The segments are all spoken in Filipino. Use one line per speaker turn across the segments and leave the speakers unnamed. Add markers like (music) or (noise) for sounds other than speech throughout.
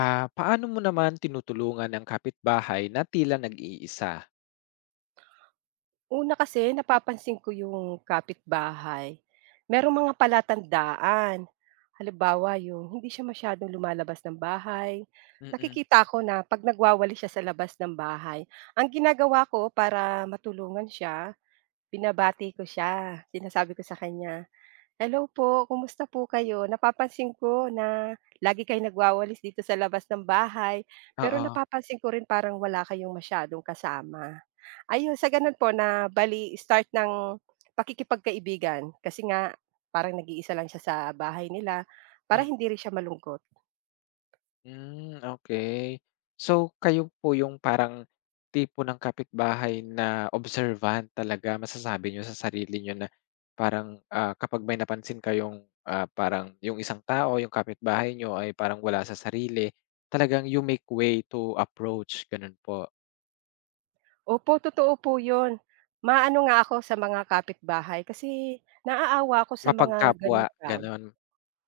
Ah, paano mo naman tinutulungan ang kapitbahay na tila nag-iisa?
Una kasi napapansin ko yung kapitbahay, merong mga palatandaan. Halimbawa yung hindi siya masyadong lumalabas ng bahay.
Mm.
Nakikita ko na 'pag nagwawali siya sa labas ng bahay, ang ginagawa ko para matulungan siya, binabati ko siya. Sinasabi ko sa kanya, "Hello po, kumusta po kayo? Napapansin ko na lagi kayong nagwawalis dito sa labas ng bahay, pero
Oo,
napapansin ko rin parang wala kayong masyadong kasama." Ayun, sa gano'n po na bali start ng pakikipagkaibigan kasi nga parang nag-iisa lang siya sa bahay nila para
mm.
hindi rin siya malungkot.
Hmm, okay. So, kayo po yung parang tipo ng kapitbahay na observant talaga, masasabi niyo sa sarili niyo na parang, kapag may napansin kayong, parang yung isang tao, yung kapitbahay niyo ay parang wala sa sarili, talagang you make way to approach, ganun po.
Opo, totoo po 'yun. Maano nga ako sa mga kapitbahay kasi naaawa ako sa mga
Mapagkapwa,
gano'ng tao.
ganun.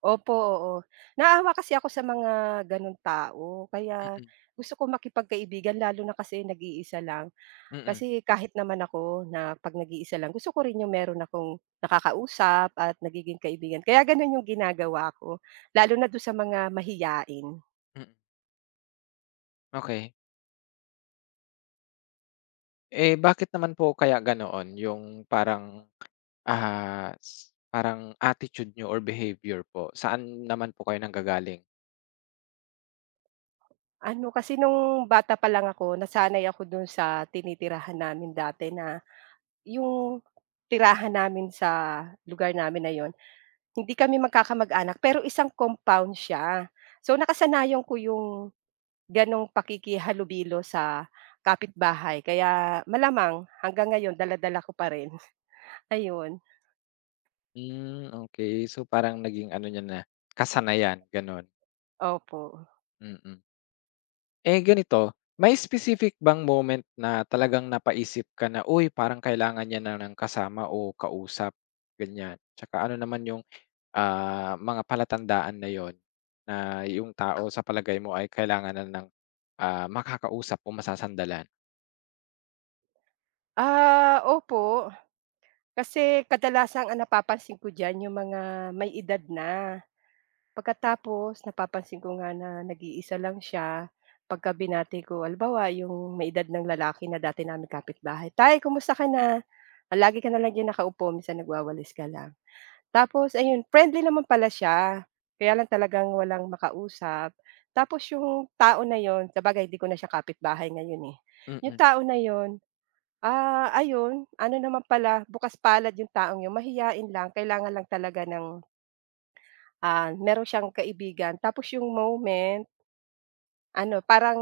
Opo, oo. Naawa kasi ako sa mga gano'ng tao kaya
Mm,
gusto ko makipagkaibigan lalo na kasi nag-iisa lang.
mm,
Kasi kahit naman ako na 'pag nag-iisa lang, gusto ko rin yung meron akong nakakausap at nagiging kaibigan. Kaya gano'n yung ginagawa ko, lalo na do'n sa mga mahiyain.
mm, okay. Eh, bakit naman po kaya ganoon yung parang, ah, s parang attitude nyo or behavior po? Saan naman po kayo nanggagaling?
Ano kasi nung bata pa lang ako, nasanay ako do'n sa tinitirahan namin dati na yung tirahan namin sa lugar namin na 'yon, hindi kami magkakamag-anak pero isang compound siya. So, nakasanayan ko yung gano'ng pakikihalubilo sa kapitbahay kaya malamang hanggang ngayon dala-dala ko pa rin, (laughs) ayun.
Hmm, okay. So, parang naging ano niyo na, kasanayan, gano'n.
Opo.
Mm. Eh, ganito, may specific bang moment na talagang napaisip ka na, "Uy, parang kailangan niya na ng kasama o kausap," ganyan? Tsaka ano naman yung mga palatandaan na yun na yung tao sa palagay mo ay kailangan na ng, makakausap o masasandalan.
Ah, opo, kasi kadalasang ang napapansin ko diyan yung mga may edad na. Pagkatapos napapansin ko nga na nag-iisa lang siya pagka binati ko. Halimbawa yung may edad ng lalaki na dati namin kapitbahay, "Tay, kumusta ka na? Ah, lagi ka na lang diyan nakaupo minsan nagwawalis ka lang." Tapos ayun, friendly naman pala siya, kaya lang talagang walang makausap. Tapos yung tao na yun, sabagay hindi ko na siya kapitbahay ngayon, eh. Yung
Mm,
tao na yun, ah, ayun, ano naman pala, bukas palad yung taong yun, mahiyain lang, kailangan lang talaga ng, ah, meron siyang kaibigan. Tapos yung moment, ano, parang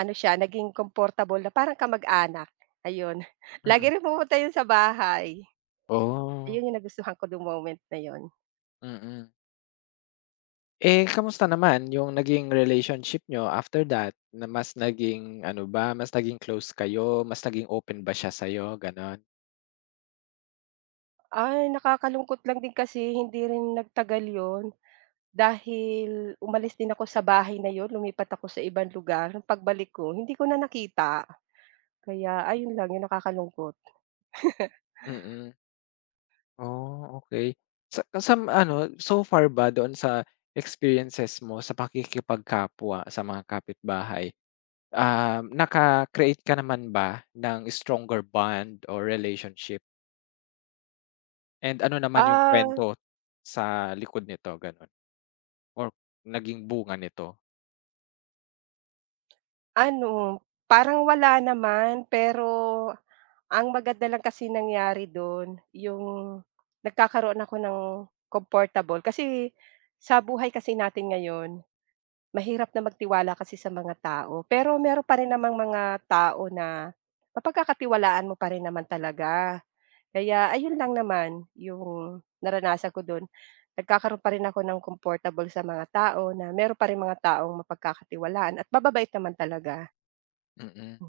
ano siya, naging komportable na parang kamag-anak, ayun. (laughs) Lagi
mm.
rin pumupunta yun sa bahay.
Oh,
Ayun yung nagustuhan ko yung moment na yun.
mm. Eh, kamusta naman yung naging relationship niyo after that na mas naging ano ba, mas naging close kayo, mas naging open ba siya sa'yo, gano'n?
Ay, nakakalungkot lang din kasi hindi rin nagtagal yon dahil umalis din ako sa bahay na yon lumipat ako sa ibang lugar. Nung pagbalik ko hindi ko na nakita, kaya ayun lang 'yung nakakalungkot.
Mm. Oh, okay. Sa ano, so far ba doon sa experiences mo sa pakikipagkapwa sa mga kapitbahay, naka-create ka naman ba ng stronger bond or relationship and ano naman yung
Ah,
kwento sa likod nito, gano'n or naging bunga nito?
ano, parang wala naman, pero ang maganda lang kasi nangyari do'n 'yung nagkakaroon ako ng comfortable kasi sa buhay kasi natin ngayon, mahirap na magtiwala kasi sa mga tao, pero meron pa rin namang mga tao na mapagkakatiwalaan mo pa rin naman talaga. Kaya ayun lang naman yung naranasan ko dun. Nagkakaroon pa rin ako ng comfortable sa mga tao na meron pa rin mga taong mapagkakatiwalaan at mababait naman talaga.
Mm.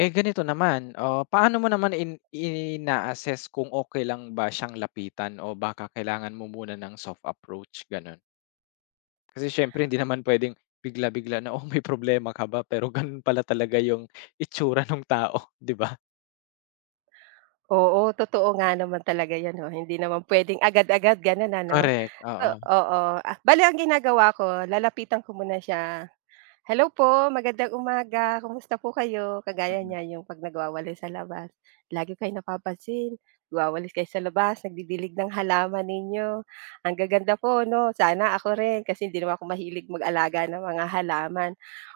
Eh, ganito naman, paano mo naman ina-assess kung okay lang ba siyang lapitan o baka kailangan mo muna ng soft approach, gano'n? Kasi siyempre hindi naman pwedeng bigla-bigla na, "Oh, may problema ka ba?" Pero gano'n pala talaga yung itsura ng tao, (laughs) 'di ba?
Oo, totoo nga naman talaga 'yan 'no, hindi naman puwedeng agad-agad gano'n ano.
Correct,
So
oo.
oo, ah, bale ang ginagawa ko lalapitan ko muna siya. Hello po, magandang umaga. Kumusta po kayo? Kagaya
Mm,
niya yung 'pag nagwawalis sa labas, lagi kayong napapansin, nagwawalis kayo sa labas, nagdidilig ng halaman ninyo. Ang gaganda po 'no, sana ako rin kasi hindi naman ako mahilig mag-alaga ng mga halaman.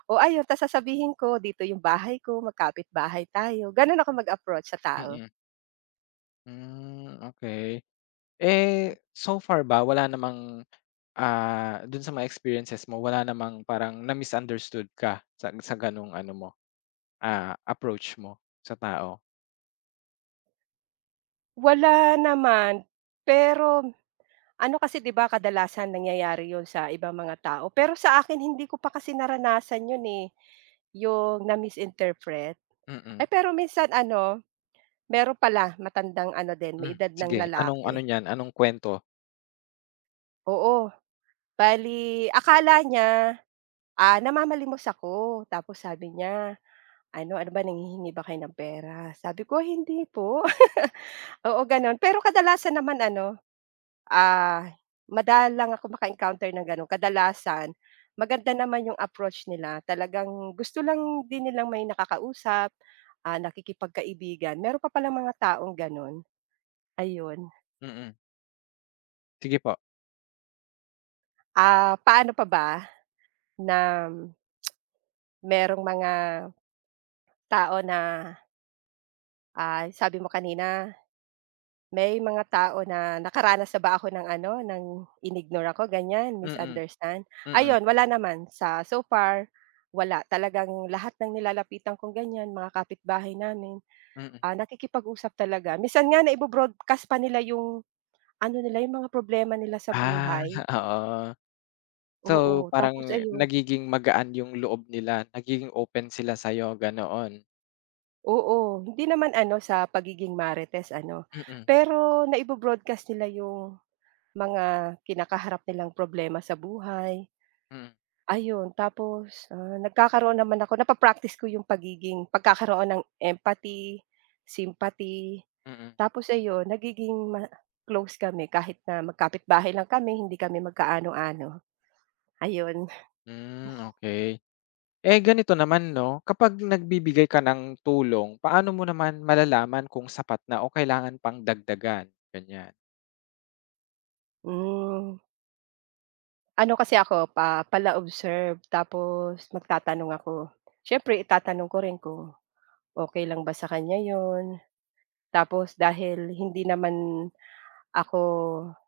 O ayun, ta's sasabihin ko, dito yung bahay ko, magkapit bahay tayo. Gano'n ako mag-approach sa tao?
mm. Hmm, okay. Eh, so far ba wala namang, dun sa mga experiences mo wala namang parang na-misunderstood ka sa ganong ano mo, approach mo sa tao?
Wala naman, pero ano kasi 'di ba kadalasan nangyayari 'yun sa ibang mga tao, pero sa akin hindi ko pa kasi naranasan 'yun, eh, 'yung na-misinterpret.
Mm-mm.
Ay, pero minsan ano, meron pala matandang ano din,
Mm,
may
hmm,
edad ng
sige anong
lalaki,
ano niyan, anong kuwento?
oo. Bale akala niya, ah, namamalimos ako tapos sabi niya, ano, "Ano ba nanghihingi ba kayo ng pera?" Sabi ko, "Hindi po." (laughs) Oo, gano'n. Pero kadalasan naman ano, ah, madalang ako maka-encounter ng gano'n. Kadalasan maganda naman yung approach nila, talagang gusto lang din nilang may nakakausap, ah, nakikipagkaibigan. Meron pa palang mga taong gano'n, ayun.
Mm, sige po.
Ah, paano pa ba na merong mga tao na, ah, sabi mo kanina may mga tao na nakaranas na ba ako ng ano, ng inimbnore ako ganyan,
Mm,
misunderstand?
mm,
Ayun, wala naman sa so far, wala. Talagang lahat ng nilalapitan kong ganyan, mga kapitbahay namin,
mm.
ah, nakikipag-usap talaga. Minsan nga naibo-broadcast pa nila yung ano nila, yung mga problema nila sa
Ah,
buhay.
(laughs) oo. So,
Oo,
parang
tapos ayun
nagiging magaan yung loob nila, nagiging open sila sa'yo ganoon?
oo, hindi naman ano sa pagiging marites ano,
Mm,
pero naibo nila yung mga kinakaharap nilang problema sa buhay.
mm,
Ayun, tapos, ah, nagkakaroon naman ako napa-practice ko yung pagiging pagkakaroon ng empathy, sympathy,
mm.
tapos ayun nagiging ma close kami kahit na magkapitbahay lang kami, hindi kami magkaano-ano, ayun.
Hmm, okay. Eh, ganito naman 'no, kapag nagbibigay ka ng tulong, paano mo naman malalaman kung sapat na o kailangan pang dagdagan, ganyan?
Hmm, ano kasi ako pa pala-observe tapos magtatanong ako. Siyempre itatanong ko rin kung okay lang ba sa kanya yon tapos dahil hindi naman ako,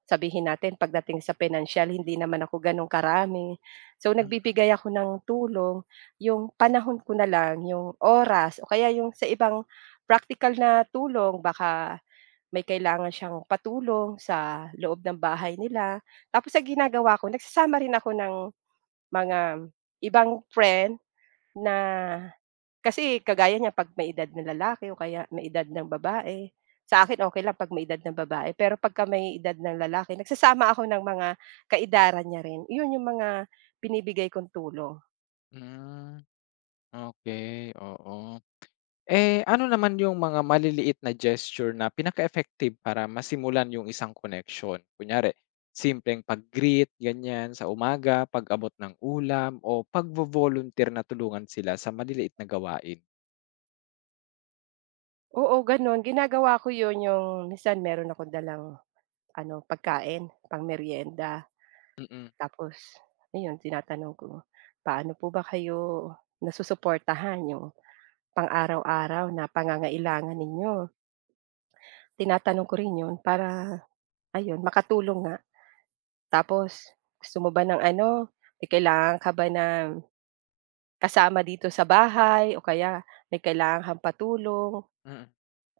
sabihin natin pagdating sa pinansiyal hindi naman ako gano'n karami. So, nagbibigay ako ng tulong, yung panahon ko na lang, yung oras o kaya yung sa ibang practical na tulong baka may kailangan siyang patulong sa loob ng bahay nila. Tapos sa ginagawa ko nagsasama rin ako ng mga ibang friend na kasi kagaya niya 'pag may edad ng lalaki o kaya may edad ng babae, sa akin okey lang 'pag may edad ng babae, pero pagka may edad ng lalaki nagsasama ako ng mga kaedaran niya rin, yun yung mga binibigay kong tulong.
Mm, okay. Oo. Eh, ano naman yung mga maliliit na gesture na pinaka-effective para masimulan yung isang connection. Kunyari, simpleng pag-greet, ganyan, sa umaga, pag-abot ng ulam, o pagvo-volunteer na tulungan sila sa maliliit na gawain?
Oo, gano'n ginagawa ko yun, yung minsan meron akong dalang ano, pagkain pangmeryenda
Mm,
tapos ayun tinatanong ko, "Paano po ba kayo nasusuportahan yung pang-araw-araw na pangangailangan ninyo?" Tinatanong ko rin yun para ayun makatulong nga. Tapos, gusto mo ba ng ano, may kailangan ka ba na kasama dito sa bahay o kaya may kailangan kang patulong,
mm,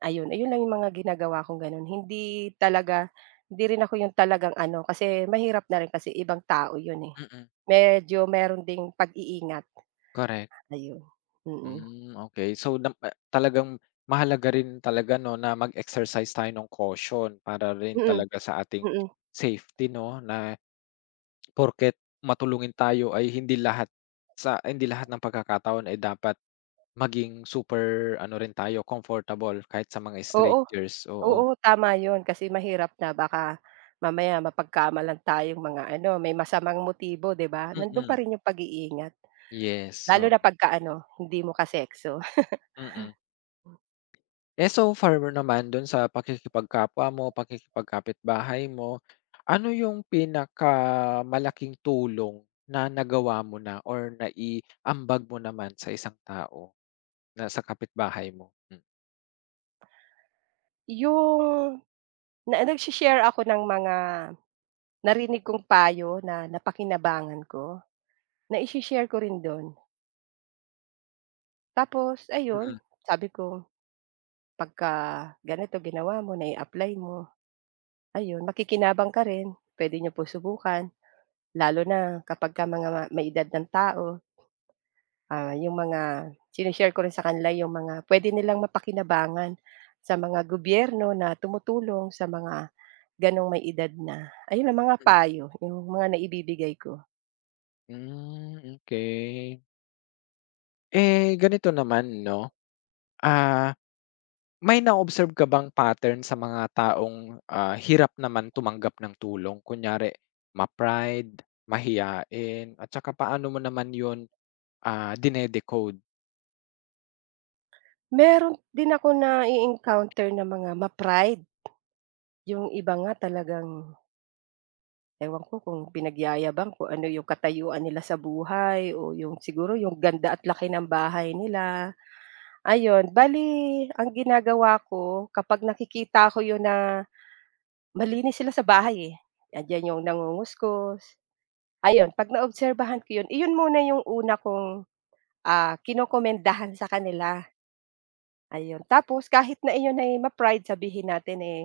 ayun. Ayun lang yung mga ginagawa kong gano'n. Hindi talaga, hindi rin ako yung talagang ano, kasi mahirap na rin kasi ibang tao yun, eh.
mm,
Medyo meron ding pag-iingat,
korek.
ayun. Mm.
Hmm, okay. So, talagang mahalaga rin talaga 'no, na mag-exercise tayo ng caution para rin
Mm,
talaga sa ating
mm.
safety 'no, na porket matulungin tayo ay hindi lahat ng pagkakataon ay dapat maging super ano rin tayo, comfortable kahit sa mga
Oo,
strangers, oo.
oo, tama yun kasi mahirap na baka mamaya mapagkamalan tayong mga ano, may masamang motibo, 'di ba? Nandun pa
Mm,
rin yung pag-iingat.
yes,
Lalo
oo,
na pagka-ano, hindi mo kasekso.
mm. Eh, so far naman dun sa pakikipagkapwa mo, pakikipagkapitbahay mo, ano yung pinakamalaking tulong na nagawa mo na or naiambag mo naman sa isang tao na sa kapitbahay mo? Hmm.
Yung na nagshi-share ako ng mga narinig kong payo na napakinabangan ko, naishi-share ko rin don. Tapos ayun,
Mm,
sabi ko, "Pagka ganito ginawa mo, nai-apply mo, ayun, makikinabang ka rin. Puwede niyo po subukan." Lalo na kapagka mga may edad ng tao, ah, yung mga shini-share ko rin sa kanila yung mga puwede nilang mapakinabangan sa mga gobyerno na tumutulong sa mga gano'ng may edad na. Ayun lang mga
mm.
payo, yung mga naibibigay ko.
Hmm, okey. Eh, ganito naman 'no, ah, may na-observe ka bang pattern sa mga taong, hirap naman tumanggap ng tulong? Kunyari ma-pride, mahiyain at saka paano mo naman yun dine-decode,
Meron din ako na-e-encounter na mga ma-pride, yung iba nga talagang ewan ko kung pinagyayabang kung ano yung katayuan nila sa buhay o yung siguro yung ganda at laki ng bahay nila, ayun. Bale ang ginagawa ko kapag nakikita ko yun na malinis sila sa bahay, eh, andiyan yung nangunguskos, ayun 'pag naobserbahan ko yun, iyon muna yung una kong, ah, kinokomendahan sa kanila. Ayun, tapos kahit na iyon ay ma-pride sabihin natin, eh,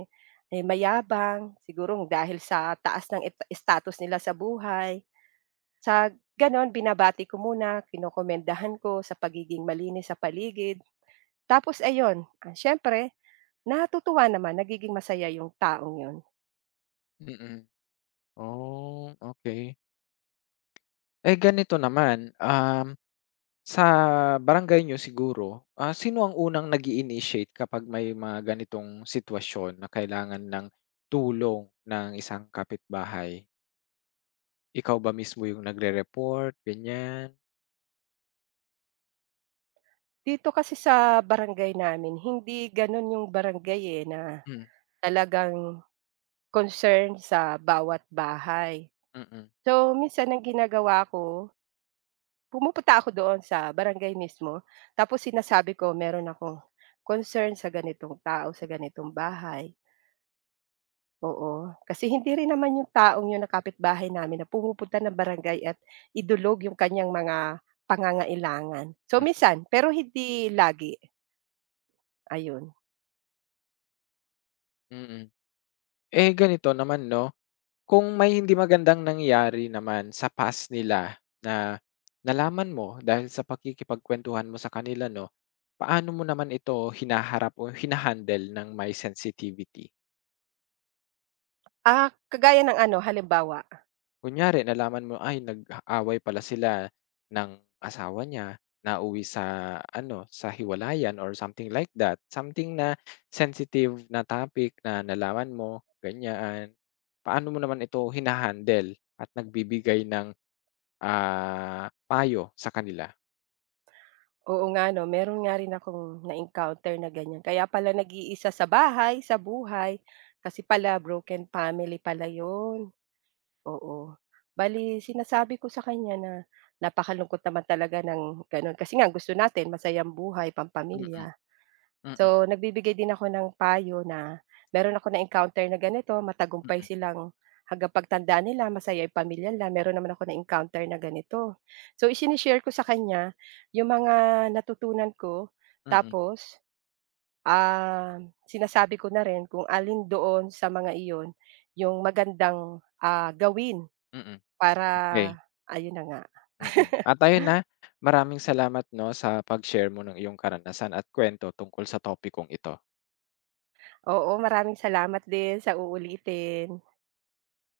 eh, mayabang siguro dahil sa taas ng eta status nila sa buhay. Sa gano'n binabati ko muna, kinokomendahan ko sa pagiging malinis sa paligid. Tapos ayun, ah, siyempre natutuwa naman, nagiging masaya yung taong yun.
mm. Oh, okey. Eh, ganito naman, sa barangay niyo siguro, sino ang unang nag-i-initiate kapag may mga ganitong sitwasyon na kailangan ng tulong ng isang kapitbahay? Ikaw ba mismo yung nagre-report, ganyan?
Dito kasi sa barangay namin hindi gano'n yung barangay, eh, na
Hmm,
talagang concern sa bawat bahay.
mm,
So minsan ang ginagawa ko pumupunta ako doon sa barangay mismo, tapos sinasabi ko meron akong concern sa ganitong tao, sa ganitong bahay, oo. Kasi hindi rin naman yung taong yun na kapitbahay namin na pumupunta ng barangay at idulog yung kanyang mga pangangailangan. So,
mm.
minsan, pero hindi lagi, ayun.
Mm. Eh, ganito naman 'no. Kung may hindi magandang nangyari naman sa past nila na nalaman mo dahil sa pakikipagkuwentuhan mo sa kanila 'no, paano mo naman ito hinaharap o hinahandle ng may sensitivity?
Ah, kagaya ng ano, halimbawa,
Kunyari nalaman mo, ay nag-away pala sila ng asawa niya, nauwi sa ano, sa hiwalayan or something like that, something na sensitive na topic na nalaman mo, ganyan. Paano mo naman ito hinahandle at nagbibigay ng payo sa kanila.
oo nga 'no, meron nga rin akong na-encounter na ganiyan, kaya pala nag-iisa sa bahay, sa buhay, kasi pala broken family yun. Oo. Bale sinasabi ko sa kanya na napakalungkot naman talaga ng gano'n, kasi nga gusto natin masayang buhay,
Mm, mm,
pampamilya.
mm,
So, nagbibigay din ako ng payo na meron ako na-encounter na ganito, matagumpay silang hanggang pagtanda nila masaya yung pamilya nila, meron naman ako na-encounter na ganito. So, isine-share ko sa kanya yung mga natutunan ko
mm,
tapos, ah, sinasabi ko na rin kung alin doon sa mga iyon yung magandang, ah, gawin.
mm,
Para
Okey.
ayun na nga.
mm. At ayun, maraming salamat 'no, sa pag-share mo ng iyong karanasan at kuwento tungkol sa topikong ito.
Oo, maraming salamat din sa uulitin.